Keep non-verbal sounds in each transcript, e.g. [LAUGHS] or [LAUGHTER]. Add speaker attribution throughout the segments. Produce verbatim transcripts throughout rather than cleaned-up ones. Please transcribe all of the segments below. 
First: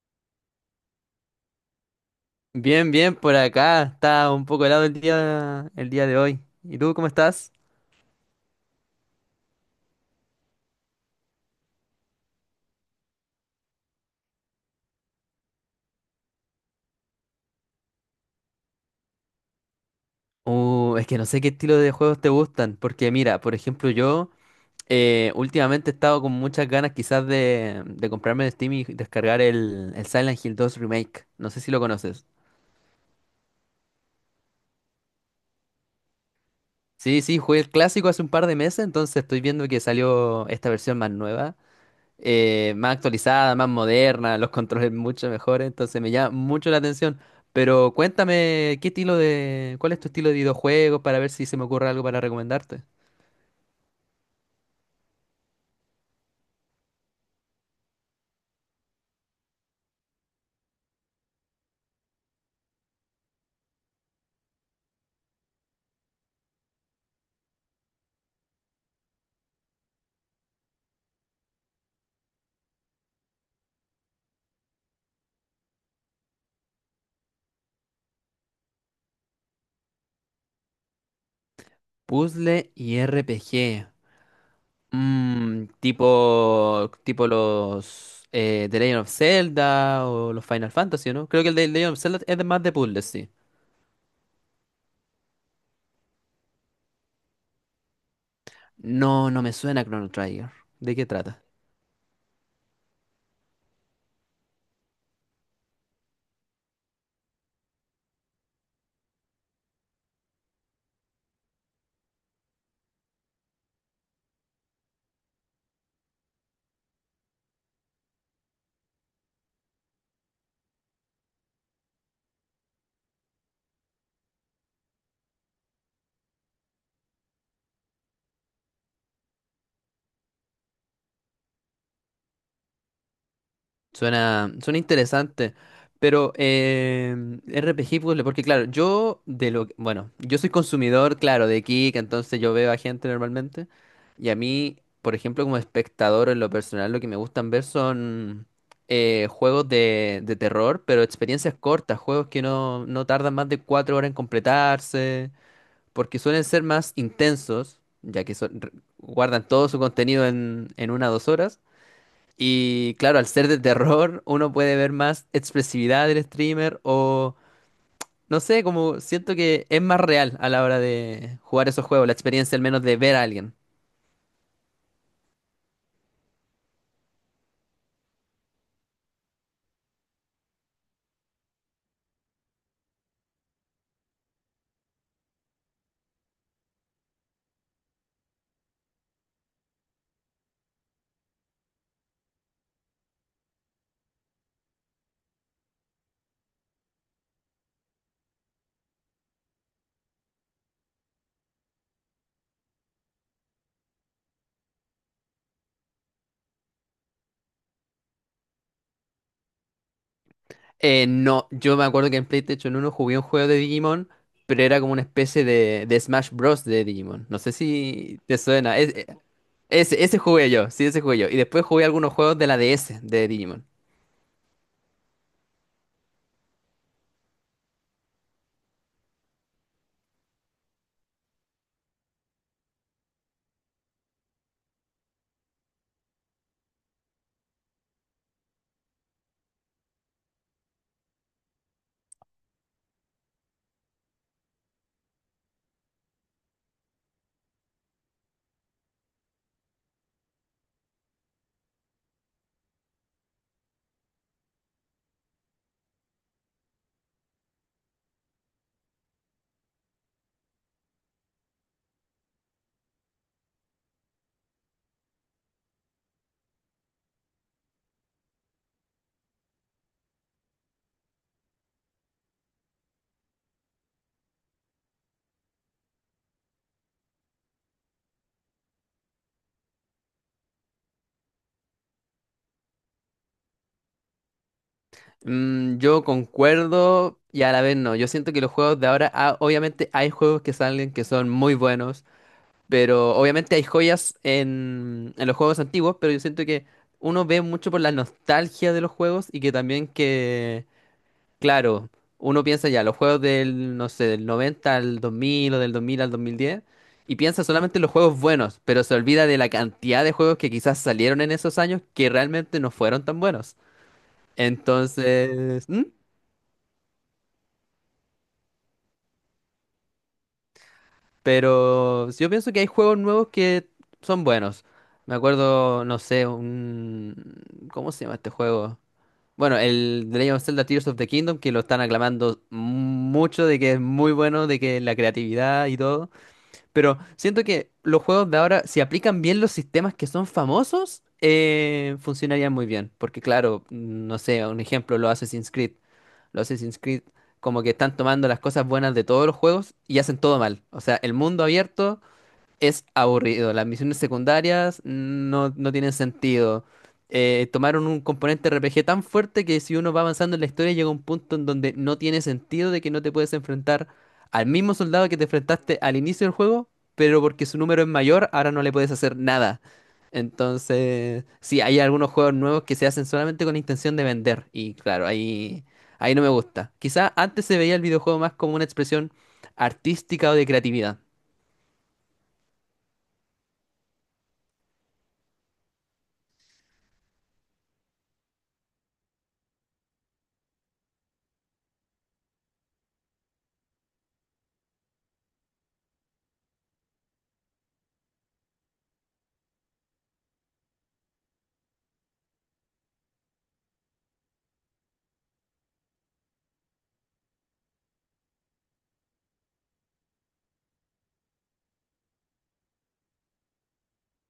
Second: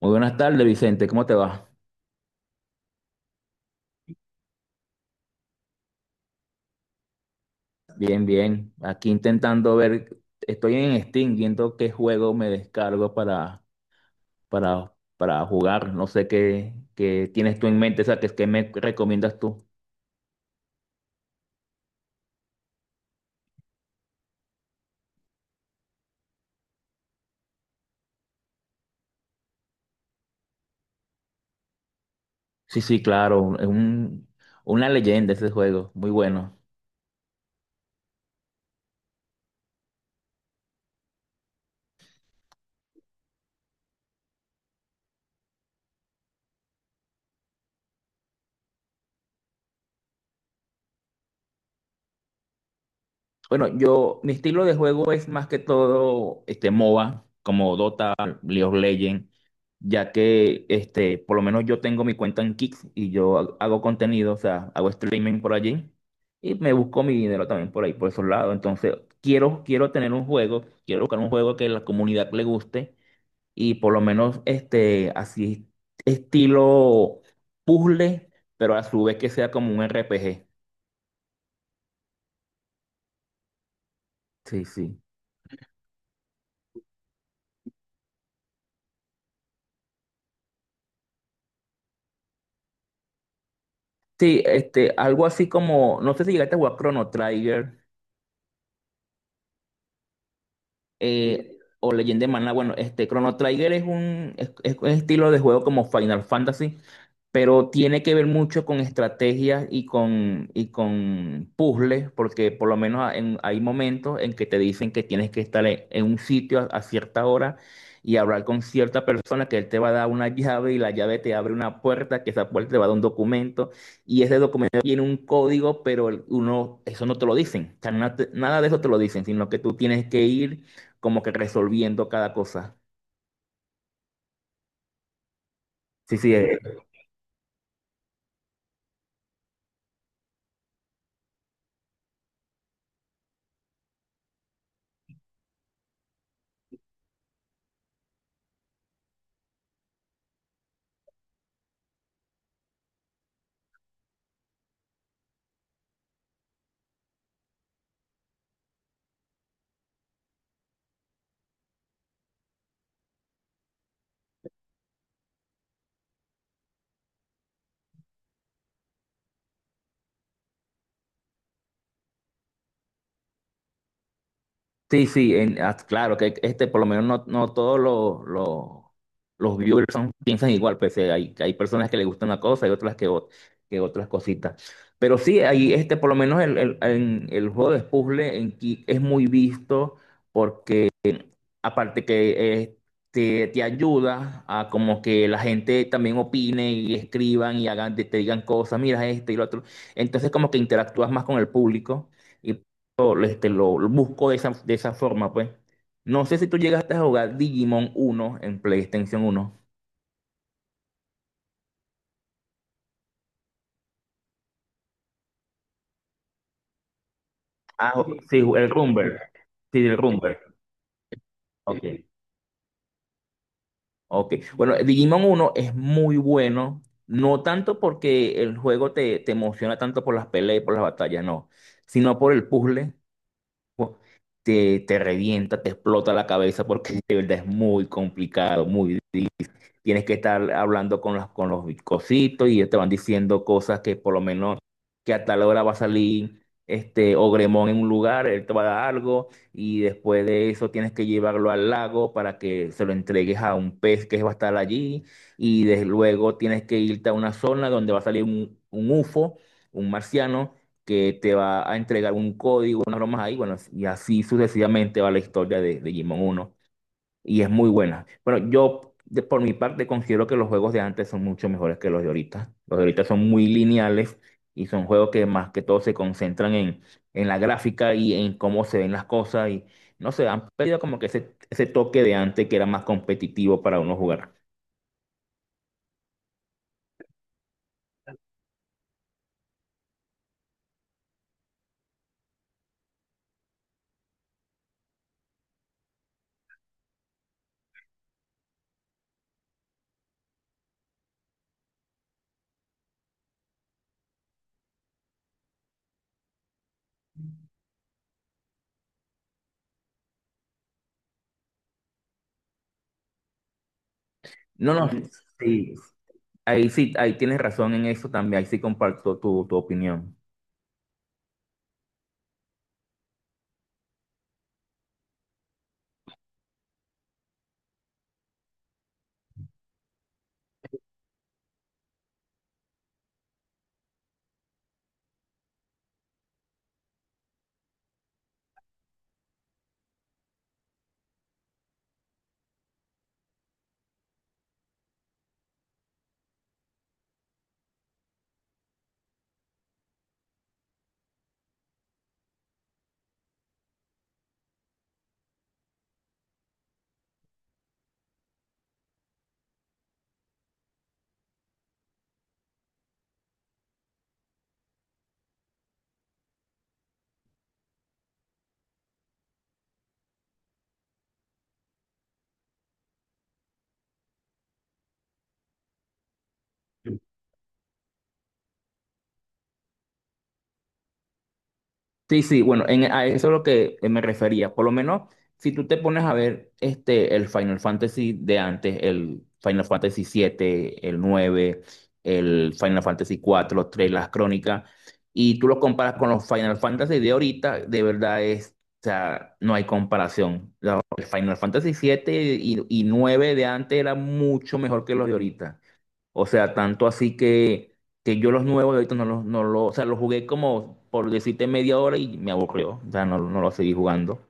Speaker 1: Muy buenas tardes, Vicente. ¿Cómo te va?
Speaker 2: Bien, bien, por acá. Está un poco helado el día, el día de hoy. ¿Y tú cómo estás?
Speaker 1: Bien, bien. Aquí intentando ver, estoy en Steam viendo qué juego me descargo para, para, para jugar. No sé qué, qué tienes tú en mente, o sea, qué, qué me recomiendas tú.
Speaker 2: Uh, es que no sé qué estilo de juegos te gustan, porque mira, por ejemplo, yo eh, últimamente he estado con muchas ganas quizás de, de comprarme de Steam y descargar el, el Silent Hill dos Remake. No sé si lo conoces.
Speaker 1: Sí, sí, claro. Es un, una leyenda ese juego. Muy bueno.
Speaker 2: Sí, sí, jugué el clásico hace un par de meses, entonces estoy viendo que salió esta versión más nueva, eh, más actualizada, más moderna, los controles mucho mejores, entonces me llama mucho la atención. Pero cuéntame, ¿qué estilo de, cuál es tu estilo de videojuegos para ver si se me ocurre algo para recomendarte?
Speaker 1: Bueno, yo, mi estilo de juego es más que todo este M O B A, como Dota, League of Legends, ya que este, por lo menos yo tengo mi cuenta en Kick y yo ha- hago contenido, o sea, hago streaming por allí y me busco mi dinero también por ahí, por esos lados. Entonces, quiero, quiero tener un juego, quiero buscar un juego que la comunidad le guste y por lo menos este, así estilo puzzle, pero a su vez que sea como un R P G.
Speaker 2: Puzzle y R P G.
Speaker 1: Sí, sí.
Speaker 2: Mm, tipo, tipo los eh, The Legend of Zelda o los Final Fantasy, ¿no? Creo que el de The Legend of Zelda es de más de puzzles, sí.
Speaker 1: Sí, este, algo así como, no sé si llegaste a jugar Chrono Trigger.
Speaker 2: No, no me suena Chrono Trigger. ¿De qué trata?
Speaker 1: eh, o Legend de maná. Bueno, este Chrono Trigger es un, es- es un estilo de juego como Final Fantasy, pero tiene que ver mucho con estrategias y con, y con puzzles, porque por lo menos en- hay momentos en que te dicen que tienes que estar en, en un sitio a, a cierta hora y hablar con cierta persona que él te va a dar una llave y la llave te abre una puerta, que esa puerta te va a dar un documento y ese documento tiene un código, pero el- uno, eso no te lo dicen. O sea, na- nada de eso te lo dicen, sino que tú tienes que ir como que resolviendo cada cosa.
Speaker 2: Suena, suena interesante,
Speaker 1: Sí,
Speaker 2: pero
Speaker 1: sí, eh,
Speaker 2: eh, R P G puzzle, porque claro, yo de lo, que- bueno, yo soy consumidor, claro, de Kik, entonces yo veo a gente normalmente. Y a mí, por ejemplo, como espectador en lo personal, lo que me gustan ver son eh, juegos de, de terror, pero experiencias cortas, juegos que no, no tardan más de cuatro horas en completarse, porque suelen ser más intensos, ya que son- guardan todo su contenido en, en una o dos horas. Y claro, al ser de terror, uno puede ver más expresividad del streamer o no sé, como siento que es más real a la hora de jugar esos juegos, la experiencia al menos de ver a alguien.
Speaker 1: sí, sí, en- ah, claro que este, por lo menos no, no todos los, los, los viewers son- piensan igual, pues eh, hay, hay personas que les gusta una cosa y otras que, ot- que otras cositas. Pero sí, ahí este, por lo menos el, el, en- el juego de puzzle en Ki- es muy visto. Aparte que eh, te, te ayuda a como que la gente también opine y escriban y hagan, te, te digan cosas, mira este y lo otro. Entonces como que interactúas más con el público y lo, este, lo, lo busco de esa, de esa forma, pues. No sé si tú llegaste a jugar Digimon uno en PlayStation uno.
Speaker 2: Eh, no, yo me acuerdo que en PlayStation uno jugué un juego de Digimon, pero era como una especie de, de Smash Bros. De Digimon. No sé
Speaker 1: Ah,
Speaker 2: si te
Speaker 1: sí, el
Speaker 2: suena. Es- eh,
Speaker 1: Rumble. Sí, el
Speaker 2: ese, ese
Speaker 1: Rumble.
Speaker 2: jugué yo, sí, ese jugué yo. Y después
Speaker 1: Ok.
Speaker 2: jugué algunos juegos de la D S de Digimon.
Speaker 1: Ok, bueno, Digimon uno es muy bueno, no tanto porque el juego te, te emociona tanto por las peleas y por las batallas, no, sino por el puzzle, pu- te, te revienta, te explota la cabeza porque [LAUGHS] de verdad es muy complicado, muy. Tienes que estar hablando con los, con los cositos y ellos te van diciendo cosas que por lo menos que a tal hora va a salir este Ogremón en un lugar, él te va a dar algo y después de eso tienes que llevarlo al lago para que se lo entregues a un pez que va a estar allí y desde luego tienes que irte a una zona donde va a salir un, un U F O, un marciano que te va a entregar un código, unas bromas ahí, bueno, y así sucesivamente va la historia de, de Digimon uno y es muy buena. Bueno, yo de- por mi parte considero que los juegos de antes son mucho mejores que los de ahorita. Los de ahorita son muy lineales y son juegos que más que todo se concentran en, en la gráfica y en cómo se ven las cosas y no sé, han perdido como que ese, ese toque de antes que era más competitivo para uno jugar.
Speaker 2: Mm, yo concuerdo y a la vez no. Yo siento que los juegos de ahora, ah, obviamente hay juegos que salen que son muy buenos, pero obviamente hay joyas en, en los juegos antiguos, pero yo siento que uno ve mucho por la nostalgia de los juegos y que también que, claro, uno piensa ya, los juegos del, no sé, del noventa al dos mil o del dos mil al dos mil diez y piensa solamente en los juegos buenos, pero se olvida de la cantidad de juegos que quizás salieron en esos años que realmente no fueron tan buenos.
Speaker 1: No, no,
Speaker 2: Entonces...
Speaker 1: sí,
Speaker 2: ¿Mm?
Speaker 1: ahí sí, ahí tienes razón en eso también, ahí sí comparto tu, tu opinión.
Speaker 2: Pero yo pienso que hay juegos nuevos que son buenos. Me acuerdo, no sé, un... ¿Cómo se llama este juego? Bueno, el The Legend of Zelda Tears of the Kingdom, que lo están aclamando mucho de que es muy bueno, de que la creatividad y todo. Pero siento que los juegos de ahora, si aplican bien los sistemas que son famosos, eh, funcionarían muy bien. Porque claro, no sé, un ejemplo, los Assassin's Creed. Los Assassin's Creed como que están tomando las cosas buenas de todos los juegos y hacen todo mal. O sea, el mundo abierto, es aburrido. Las misiones secundarias no, no tienen sentido. Eh, tomaron un componente R P G tan fuerte que si uno va avanzando en la historia llega un punto en donde no tiene sentido de que no te puedes enfrentar al mismo soldado que te enfrentaste al inicio del juego, pero porque su número es mayor, ahora no le puedes hacer nada. Entonces, sí, hay algunos juegos nuevos que se hacen solamente con la intención de vender. Y claro, ahí, ahí no me gusta. Quizá antes se veía el videojuego más como una expresión artística o de creatividad.
Speaker 1: Sí, sí, bueno, en, a eso es lo que eh, me refería. Por lo menos, si tú te pones a ver este, el Final Fantasy de antes, el Final Fantasy siete, el nueve, el Final Fantasy cuatro, los tres las crónicas, y tú lo comparas con los Final Fantasy de ahorita, de verdad es, o sea, no hay comparación. La- El Final Fantasy siete y, y nueve de antes era mucho mejor que los de ahorita. O sea, tanto así que, que yo los nuevos de ahorita no los, no los, o sea, los jugué como por decirte media hora y me aburrió. O sea, no, no los seguí jugando.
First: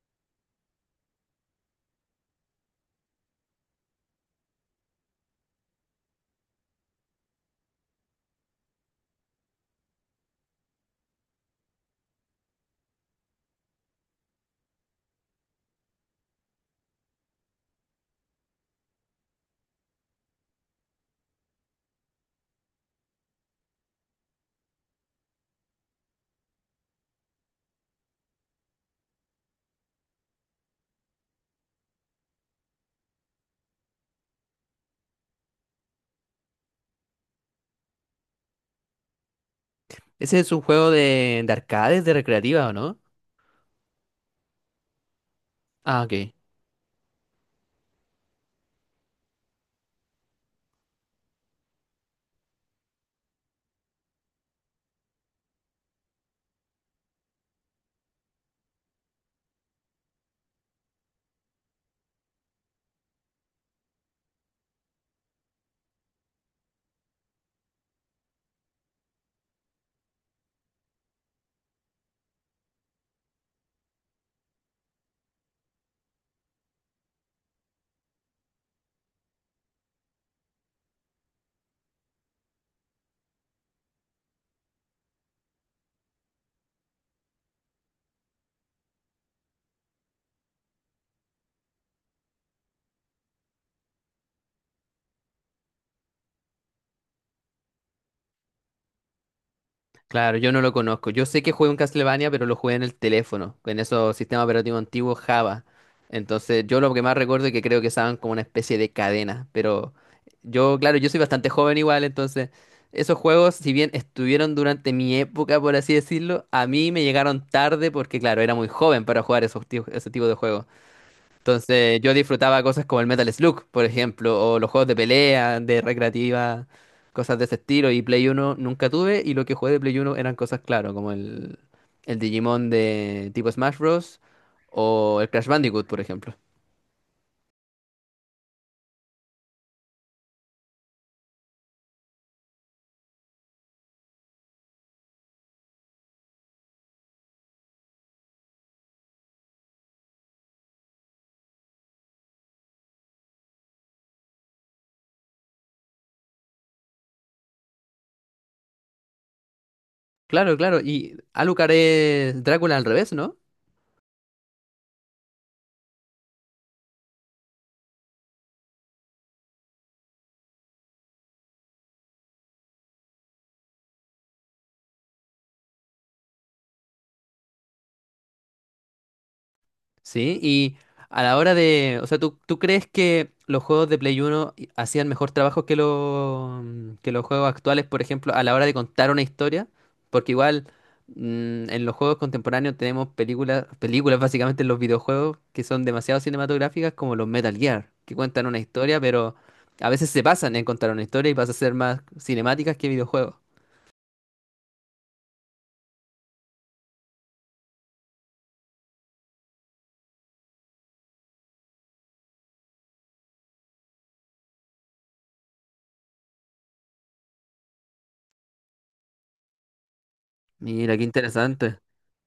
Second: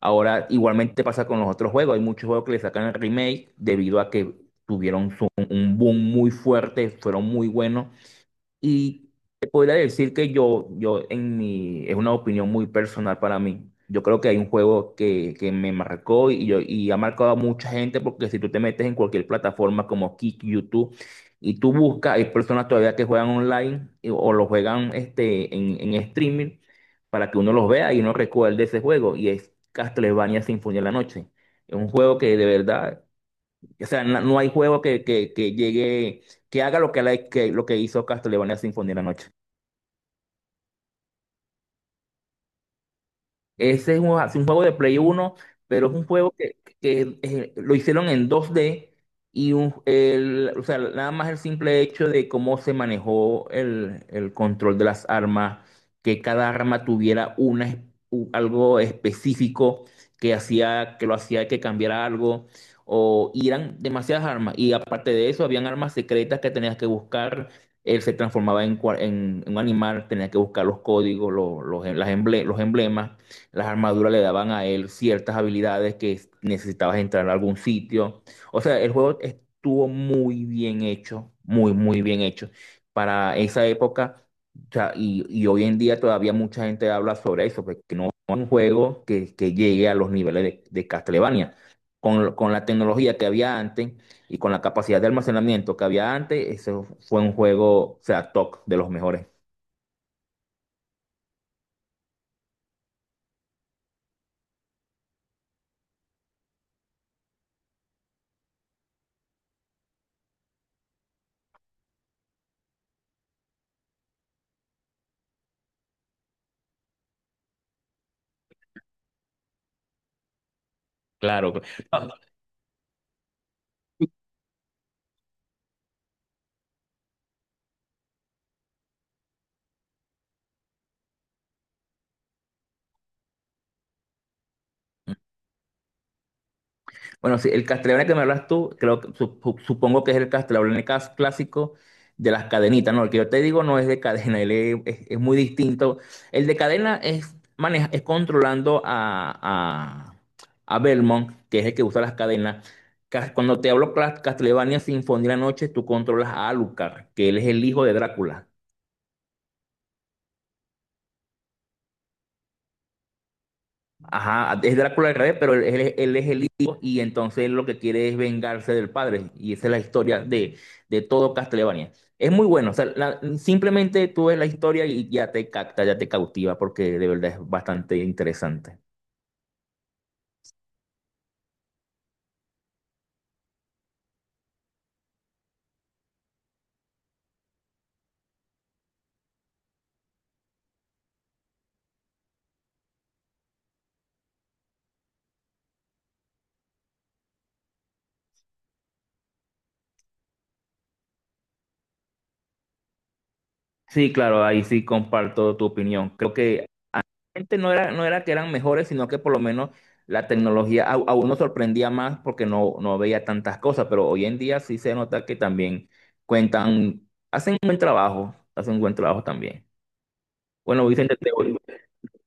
Speaker 1: Ahora, igualmente pasa con los otros juegos. Hay muchos juegos que le sacan el remake debido a que tuvieron su- un boom muy fuerte, fueron muy buenos y te podría decir que yo, yo en mi, es una opinión muy personal para mí. Yo creo que hay un juego que, que me marcó y, yo, y ha marcado a mucha gente porque si tú te metes en cualquier plataforma como Kick, YouTube, y tú buscas, hay personas todavía que juegan online y- o lo juegan este, en, en streaming para que uno los vea y uno recuerde ese juego. Y es Castlevania Sinfonía de la Noche. Es un juego que de verdad, o sea, no, no hay juego que, que, que llegue, que haga lo que, la- que- lo que hizo Castlevania Sinfonía de la noche.
Speaker 2: Ese es un juego de, de, arcades, de recreativa, ¿o no?
Speaker 1: Ese es un, es un juego de Play uno, pero es
Speaker 2: Ah,
Speaker 1: un juego
Speaker 2: ok.
Speaker 1: que, que, eh, lo hicieron en dos d y un- el- o sea, nada más el simple hecho de cómo se manejó el, el control de las armas, que cada arma tuviera una, es- u- algo específico que hacía, que lo hacía que cambiara algo, o y eran demasiadas armas. Y aparte de eso, habían armas secretas que tenías que buscar. Él se transformaba en, cua- en- en un animal, tenía que buscar los códigos, los, los, las emble- los emblemas. Las armaduras le daban a él ciertas habilidades que es- necesitabas entrar a algún sitio. O sea, el juego estuvo muy bien hecho, muy, muy bien hecho. Para esa época, o sea, y, y hoy en día todavía mucha gente habla sobre eso, porque no es un juego que, que llegue a los niveles de, de Castlevania. Con, con la tecnología que había antes y con la capacidad de almacenamiento que había antes, ese fue un juego, o sea, top de los mejores.
Speaker 2: Claro, yo no lo conozco. Yo sé que jugué un Castlevania, pero lo jugué en el teléfono, en esos sistemas operativos antiguos Java. Entonces, yo lo que más recuerdo es que creo que estaban como una especie de cadena. Pero yo, claro, yo soy bastante joven igual, entonces esos juegos, si bien estuvieron durante mi época, por así decirlo, a mí me llegaron tarde porque, claro, era muy joven para jugar esos, ti- ese tipo de juegos.
Speaker 1: Claro.
Speaker 2: Entonces yo disfrutaba cosas como el Metal Slug, por ejemplo, o los juegos de pelea, de recreativa, cosas de ese estilo. Y Play Uno nunca tuve y lo que jugué de Play Uno eran cosas, claro, como el, el Digimon de tipo Smash Bros. O el Crash Bandicoot, por ejemplo.
Speaker 1: Bueno, sí, el castellano que me hablas tú, creo, que- sup- supongo que es el castellano clásico de las cadenitas, ¿no? El que yo te digo no es de cadena, él es, es- es muy distinto. El de cadena es, maneja, es controlando a, a, a Belmont, que es el que usa las cadenas. Ca- Cuando te hablo cla- Castlevania Sinfonía de la Noche, tú controlas a Alucard, que él es el hijo de Drácula.
Speaker 2: Claro, claro. Y Alucard es Drácula al revés, ¿no?
Speaker 1: Ajá, es Drácula al revés, pero él, él- él es el hijo y entonces él lo que quiere es vengarse del padre. Y esa es la historia de, de todo Castlevania. Es muy bueno, o sea, la- simplemente tú ves la historia y ya te capta, ya te cautiva, porque de verdad es bastante interesante.
Speaker 2: Sí, y a la hora de, o sea, ¿tú, tú crees que los juegos de Play uno i- hacían mejor trabajo que, lo- mm, que los juegos actuales, por ejemplo, a la hora de contar una historia? Porque igual mm, en los juegos contemporáneos tenemos películas, películas básicamente en los videojuegos que son demasiado cinematográficas como los Metal Gear, que cuentan una historia, pero a veces se pasan en contar una historia y pasa a ser más cinemáticas que videojuegos.
Speaker 1: Sí, claro, ahí sí comparto tu opinión. Creo que realmente no era, no era que eran mejores, sino que por lo menos la tecnología a, a uno sorprendía más porque no, no veía tantas cosas, pero hoy en día sí se nota que también cuentan, hacen un buen trabajo, hacen un buen trabajo también. Bueno,
Speaker 2: Mira, qué
Speaker 1: Vicente, te voy-
Speaker 2: interesante.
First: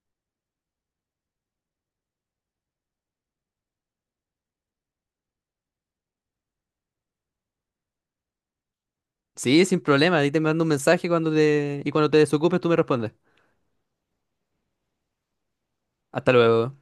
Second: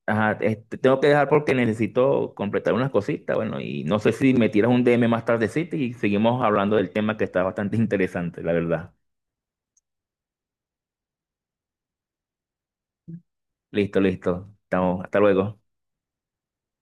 Speaker 1: ajá, este, tengo que dejar porque necesito completar unas cositas, bueno, y no sé si me tiras un D M más tardecito y seguimos hablando del tema que está bastante [LAUGHS] interesante, la verdad.
Speaker 2: Sí, sin problema, ahí te mando un mensaje cuando te... y cuando te desocupes tú me respondes.
Speaker 1: Listo, listo. Estamos, hasta luego.
Speaker 2: Hasta luego.